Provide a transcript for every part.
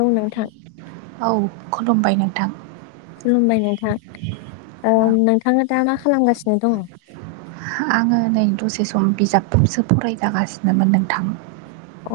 औ नोंथां औ खुलुमबाय नोंथां खुलुमबाय नोंथां औ नोंथाङा दा मा खालामगासिनो दङ'? आङो नै दसे सम बिजाबखौसो फरायजागासिनोमोन नोंथां अ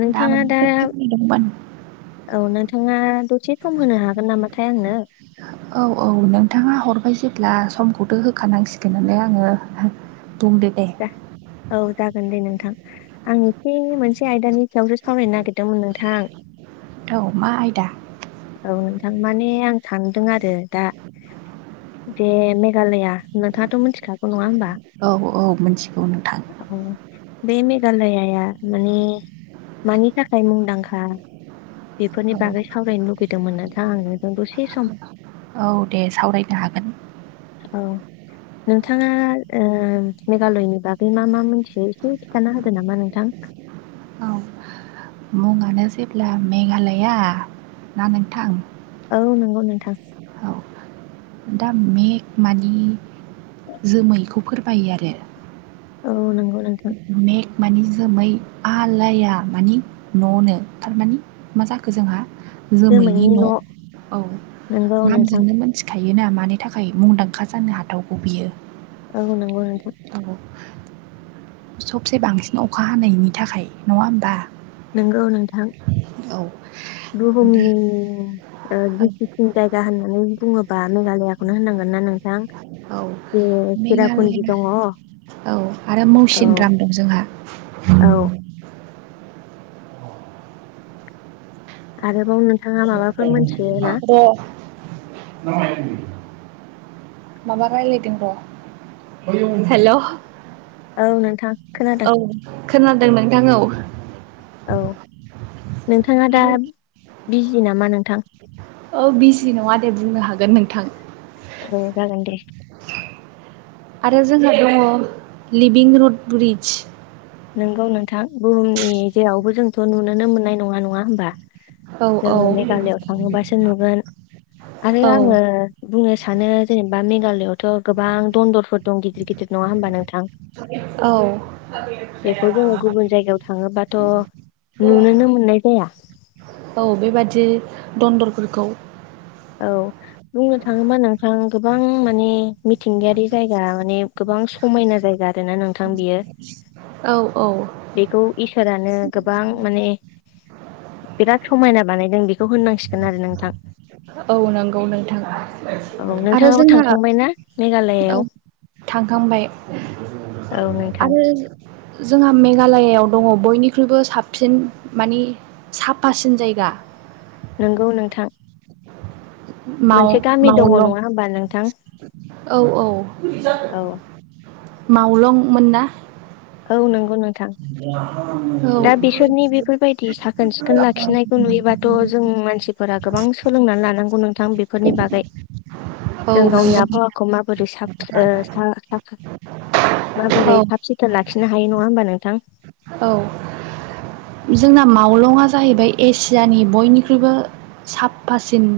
नोंथाङा दा माबाफोर खामानि दंमोन औ नोंथाङा सम होनो हागोन नामाथाय आंनो? औ औ नोंथाङा हर ओमफ्राय जेब्ला समखौथ' होखानांसिगोन होननानै आङो बुंदो दे जा औ जागोन दे नोंथां आं एसे मोनसे आयदानि सायावसो सावरायनो नागिरदोंमोन नोंथां औ मा आयदा औ नोंथां माने आं सानदों आरो दा बे मेघालया नोंथाङाथ' मिथिखागौ नङा होमबा औ औ मिथिगौ नोंथां औ बे मेघालायाया माने मानि थाखाय मुंदांखा बेफोरनि बागै सावरायनो लुगैदोंमोन नोंथा आं नों दसे सम औ दे सावरायनो हागोन औ नोंथाङा ओ मेघालयनि बागै मा मा मिथियो एसे खिनथाना होदो नामा नोंथां [unintelligible] औ औ जेब्ला मेघालया ना नोंथां औ नंगौ नोंथां औ दा मेग मानि जोमैखौ फोरमायो आरो औ नंगौ नोंथौ मेग मानि जोमै आलाया मानि न'नो थारमानि मा जाखो जोंहा जोमैनि न' औ नंगौ नोंथां नामजोंनो मिथिखायो बियोना मानि थाखाय मुंदांखा जानो हाथावगौ बियो औ नंगौ नोंथां औ सबसे बांसिन अखा हानायनि थाखाय नङा होमबा नंगौ नोंथां औ दा बुहुमनि औ गिसिसिन जायगा होननानै बुङोबा मेघालयाखौनो होनांगोन। ना नोंथां औ उम सेरापुन्जि मेघालया दङ। औ आरो मौसिन दाम दं जोंहा। औ आरो बाव नों [unintelligible] माबा रायज्लायदों र' हेलौ औ नोंथां खोनादों औ खोनादों नोंथां औ औ नोंथाङा दा आरो बिजि नामा नोंथां? औ बिजि नङा दे बुंनो हागोन नोंथां। औ जागोन दे। आरो जोंहा दङ लिभिं रुड ब्रिज नोंगौ नोंथां बुहुमनि जेरावबो जोंथ' नुुनोनो मोननाय नङा नङा होमबा? औ औ जोङो मेघालआव थाङोबासो नुगोन। आरो औ आङो बुंनो सानो जेनेबा मेघालयआवथ' गोबां दनदरफोर दं गिदिर गिदिर नङा होमबा नोंथां? औ बेखौ जोङो गुबुन जायगायाव थाङोबाथ' नुनोनो मोननाय जाया। औ बेबादि दनदरफोरखौ औ बुंनो थाङोबा नोंथां गोबां माने मिथिंगायारि जायगा माने गोबां समायना जायगा आरोना नोंथां बियो औ औ बेखौ इसोरानो गोबां माने बिराद समायना बानायदों बेखौ होननांसिगोन आरो नोंथां। औ नंगौ नोंथां आरो जोंहा औ मेघालयाव थांखांबाय नोंथां आरो जोंहा मेघालयाव दंङो बयनिख्रुइबो साबसिन माने साफासिन जायगा। नोंगौ नोंथां माव मोनसे गामि दङ मावलं नङा होमबा नोंथां औ औ औ मावलंमोन ना औ नंगौ नोंथां [unintelligible] औ दा बिसोरनि बेफोरबायदि साखोन सिखोन लाखिनायखौ नुयोबाथ' जों मानसिफोरा गोबां गोबां सोलोंनानै लानांगौ नोंथां बेफोरनि बागै औ जों गावनि नंगौ आबहावाखौ माबोरै साब ओ साब औ माबोरै साफ सिथोन लाखिनो हायो नङा होमबानो औ जोंना मावलंङा जाहैबाय एसियानि बयनिख्रुइबो साफासिन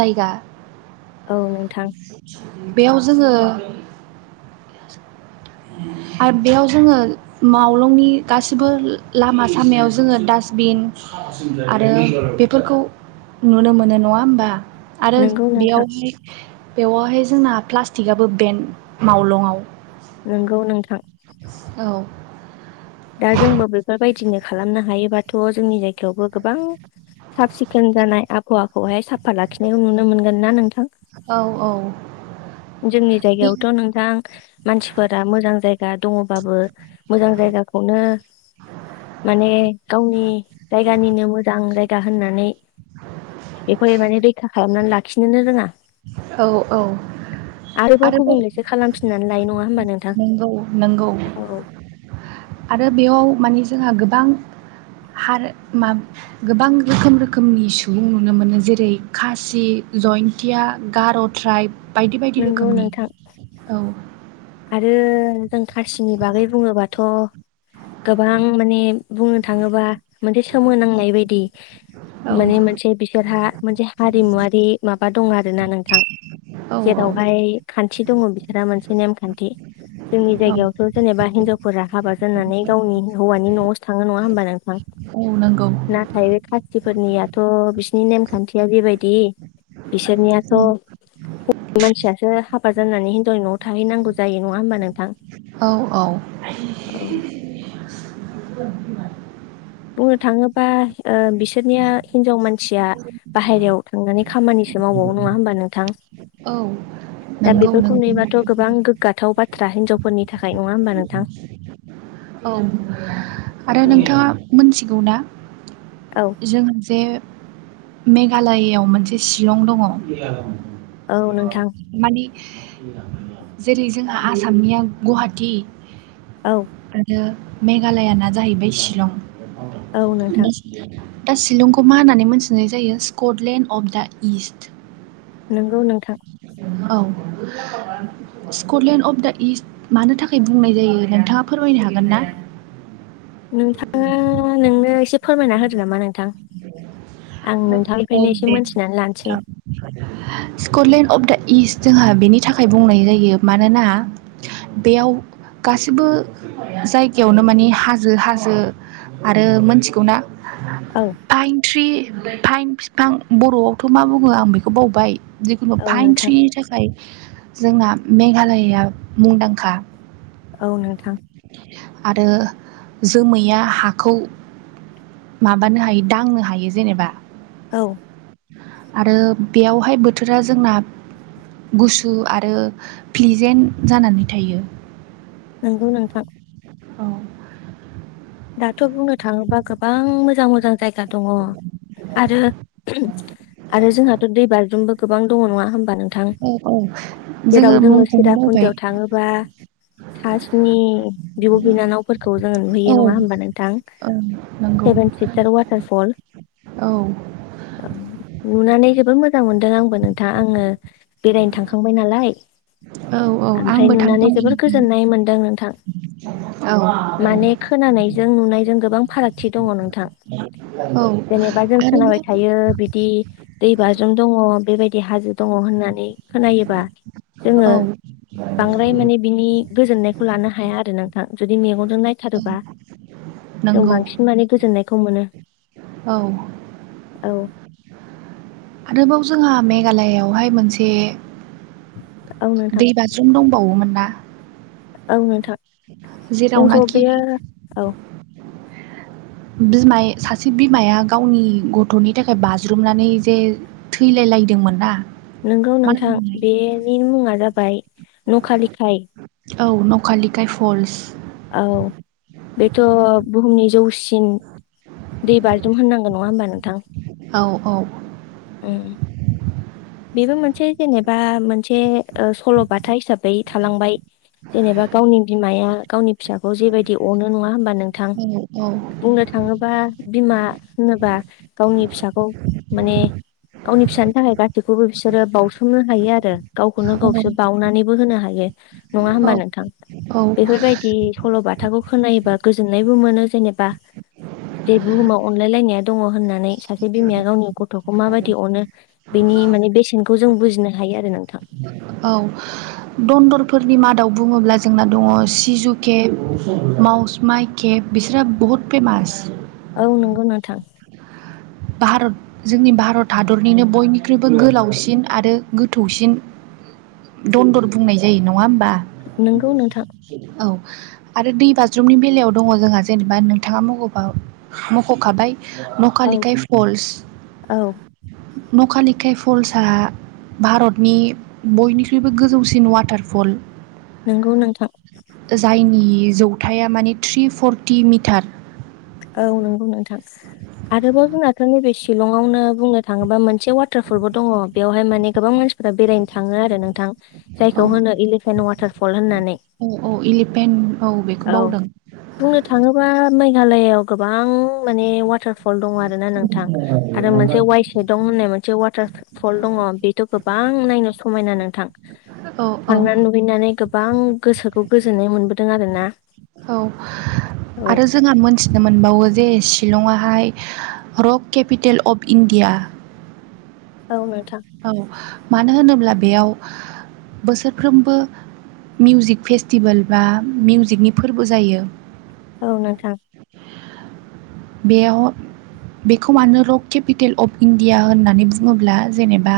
जायगा औ नोंथां बेयाव जोंङो आरो बेयाव जोंङो मावलंनि गासैबो लामा सामायाव जोंङो डास्टबिन आरो बेफोरखौ नुनो मोनो नंङा होमबा। आरो नंगौ नोंथां बेयावहाय बेवहाय जोंना प्लास्टिकआबो बेन मावलंआव। नंगौ नोंथां औ दा जोंबो बेफोरबायदिनो खालामनो हायोबाथ' जोंनि जायगायावबो गोबां साफ सिखोन जानाय आबहावाखौहाय साफा लाखिनायखौ नुनो मोनगोन ना नोंथां औ औ जोंनि जायगायावथ' नोंथां मानसिफोरा मोजां जायगा दङबाबो मोजां जायगाखौनो माने गावनि जायगानिनो मोजां जायगा होननानै बेखौहाय माने रैखा खालामनानै लाखिनोनो रोङा औ औ आरोबाव गुबुंलेसो खालामफिननानै लायो नङा होमबा नोंथां नंगौ नंगौ औ आरो बेयाव माने जोंहा गोबां हार मा गोबां रोखोम रोखोमनि सुबुं नुनो मोनो जेरै खासि जयन्त्या गार'ट्राइब बायदि बायदि नंगौ रोखोमनि नोंथां औ आरो जों खासिनि बागै बुङोबाथ' गोबां माने बुंनो थाङोबा मोनसे सोमोनांनाय बायदि औ माने मोनसे बिसोरहा मोनसे हारिमुवारि माबा दं आरो ना नोंथां औ जेरावहाय खान्थि दङो बिसोरा मोनसे नेमखान्थि जोंनि औ जायगायावथ' जेनेबा हिनजावफोरा हाबा जनानै गावनि हौवानि न'आवसो थाङो नङा होमबा नोंथां औ नंगौ नाथाय बे खाथिफोरनियाथ' बिसिनि नेमखान्थिया जिेबायदि बिसोरनियाथ' हौवा मानसियासो हाबा जानानै हिनजावनि न'आव थाहैनांगौ जायो नङा होमबा नोंथां औ औ औ बुंनो थाङोबा बिसोरनिया हिनजाव मानसिया बाहेरायाव थांनानै खामानि एसे मावबावौ नङा होनोमबा नोंथां औ दा बे नंगौ बेखौ नुयोबाथ नंगौ गोबां गोग्गाथाव बाथ्रा हिनजावफोरनि थाखाय नङा होमबा नोंथां औ आरो औ नोंथाङा मोनथिगौ ना औ जों जे मेघालयआव मोनसे शिलं दङ औ नोंथां माने जेरै जोंहा आसामनिया गुवाहाटी औ आरो मेघालयाना जाहैबाय शिलं औ नोंथां [unintelligible] दा शिलंखौ मा होननानै मोनथिनाय जायो स्कटलेण्ड अफ दा इस्ट नोंगौ नोंथां औ स्कटलेण्ड अफ दा इस्ट मानो थाखाय बुंनाय जायो नोंथाङा फोरमायनो हागोन ना नोंथाङा नोंनो एसे फोरमायना होदो नामा नोंथां आं औ नोंथांनिफ्रायनो एसे दे मोनथिनानै लानोसै स्कटलेण्ड अफ दा इस्ट जोंहा बेनि थाखाय बुंनाय जायो मानोना बेयाव गासिबो जायगायावनो माने हाजो हाजो आरो मोनथिगौ ना औ फाइन थ्रि फाइन बिफां बर'आवथ मा बुङो आं बेखौ बावबाय जिखुनु औ फाइन नोंथां थ्रिनि थाखाय जोंना मेघालयआ मुंदांखा औ नोंथां आरो जोमैया हाखौ माबानो हायो दांनो हायो जेनेबा औ आरो बेयावहाय बोथोरा जोंना गुसु आरो प्लिजेन्ट जानानै थायो नंगौ नोंथां औ दाथ' बुंनो थाङोबा गोबां मोजां मोजां जायगा दङ आरो ओम आरो जोंहाथ दै बाज्रुमबो गोबां दङ नङा होमबा नोंथां औ औ जेराव जोङो मुंखौनो बावबाय सिराफुनजियाव थाङोबा सासिनि बिब' बिनानावफोरखौ जोङो औ नुहैयो नङा होमबा नोंथां औ नंगौ सेेभेन सिस्टार वाथार फल औ औ नुनानै जोबोद मोजां मोनदों आंबो नोंथां आङो बेरायनो थांखांबाय नालाय औ औ ओमफ्राय आंबो नुनानै थांखांबाय जबोर नोंथां गोजोननाय मोनदों नोंथां औ माने खोनानायजों नुनायजों गोबां फारागथि दङ नों थां औ जेनेबा जों खोनाबाय आरोबाव थायो बिदि दै बाज्रुम दङ बेबायदि हाजो दङ होननानै खोनायोबा जोङो औ बांद्राय माने बिनि गोजोननायखौ लानो हाया आरो नोंथां जुदि मेगनजों औ नायथारोबा जों नंगौ बांसिन माने गोजोननायखौ मोनो औ औ आरोबाव जोंहा मेघालयआवहाय मोनसे औ नोंथां दै बाज्रुम दंबावोमोन ना औ नोंथां जोंखौ जेरावनाखि बेयो औ बिमाय सासे बिमाया गावनि गथ'नि थाखाय बाज्रुमनानै जे थैलाय लायदोंमोन ना नोंगौ मा नोंथां होनोमोनलाय बेनि मुङा जाबाय नकालिखाय औ नकलिकाय फल्स औ बेथ बुहुमनि जौसिन ओम बेबायदिनो होननांगोन नङा ओमबा नोंथां औ औ ओम बेबो मोनसे जेनेबा मोनसे ओ सल'बाथा हिसाबै थालांबाय जेनेबा गावनि बिमाया गावनि फिसाखौ जेबायदि अनो नङा ओमबा नोंथां औ औ बुंनो थाङोबा बिमा होनोबा गावनि फिसाखौ माने गावनि फिसानि थाखाय गा बेखौबो बिसोरो बावसोमनो हायो आरो गावखौनो गावसो बिसो बावनानैबो होनो हायो नङा ओमबा औ नोंथां। औ बेफोरबायदि सल' बा थाखौ खोनायोबा गोजोननायबो मोनो जेनेबा जे बुहुमाव अनलायलायनाया दङ होनना। सासे बिमाया गावनि गथ'खौ मा बायदि अनो बेनि माने बेसेनखौ जों बुजिनो हायो आरो नोंथां [inaudible] औ दन्दरफोरनि मादाव बुङोब्ला जोंना दङ सिजु केे माव मावस माइके बिसोरो बुहुत फेमास औ नंगौ नोंथां भारत जोंनि भारत हादरनिनो बयनिख्रुइबो गोलावसिन आरो गोथौसिन दन्दर बुंनाय जायो नङा ओमबा नंगौ नोंथां औ आरो दै बाज्रुमनि बेलायाव दङ जोंहा जेनेबा नोंथाङा मख' मख'खाबाय औ नकालिकाय फल्स औ नकालिकाय फल्स आ भारतनि बयनिख्रुइबो गोजौसिन वाटारफल नंगौ नोंथां नि जौथाया माने थ्रि फर्टि मिटार औ नंगौ नोंथां आरोबाव जोंनाथ' नैबे शिलंआवनो बुंनो थाङोबा मो नसे वाटारफलबो दङ बेवहाय माने गोबां मानसिफोरा बेरायनो थाङो आरो नोंथां जायखौ औ होनो इलिफेन वाटारफल होननानै औ औ इलिफेन्ट बेखौ औ बावदों बुंनो थाङोबा मै मेघालयाव गोबां माने वाटार फल दङ आरोना नोंथां आरो मोनसे वाइसेदं होननाय मोनसे वाटार फल दङ बेथ' गोबां नायनो समायना नोंथां औ औ थांनानै नुहैनानै गोबां गोसोखौ गोजोननाय मोनबोदों आरो ना। औ आरो जोंङा मोनथिनो मोनबावो जे शिलंहाय रक केपिटेल अफ इण्डिया औ [unintelligible] औ मानो होनोब्ला बेयाव बोसोरफ्रोमबो मिउजिक फेस्टिबोल बा मिउजिकनि फोरबो जायो। औ नोंथां बेयाव बेखौ मानो रक केपिटेल अफ इण्डिया होननानै बुङोब्ला जेनेबा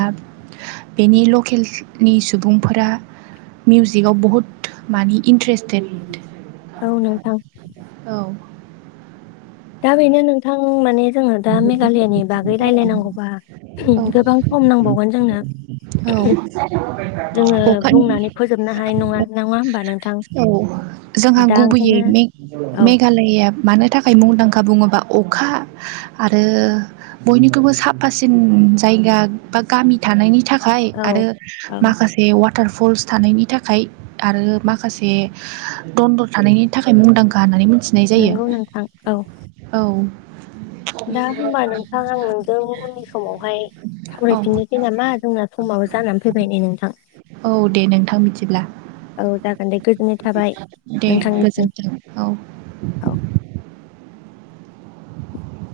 बेनि लकेलनि सुबुंफोरा मिउजिकआव बुहुत माने इन्ट्रेसटेड। औ नोंथां दा बेनो नोंथां माने जोङो दा मेघालयानि बागै रायलायनांगौबा औ गोबां सम नांबावगोन जोंनो। जोङो औ अखानि बुंनानै फोजोबनो हानाय नङा नङा ओमबा नोंथां? औ जोंहा दा गुबैयै ओंखायनो मेघ औ मेघालया मानो थाखाय मुंदां खा बुङोबा अखा आरो बयनिखुबो साफासिन जायगा बा गामि थानायनि था खाय औ आरो औ माखासे वा टारफल्स थानायनि थाखाय आरो माखासे दन्दर थानायनि थाखाय मुंदांखा होननानै मि थिनाय जायो नंगौ नोंथां औ औ। दा होमबा नोंथां आं नोंजों उननि समावहाय औ सावरायफिननोसै नामा जोंना समाबो औ जानानै फैबाय नै नोंथां। औ दे नोंथां मिथिब्ला। औ जागोन दे गोजोननाय थाबाय दे नोंथांनिसिम गोजोन्थों औ औ [inaudible] [inaudible]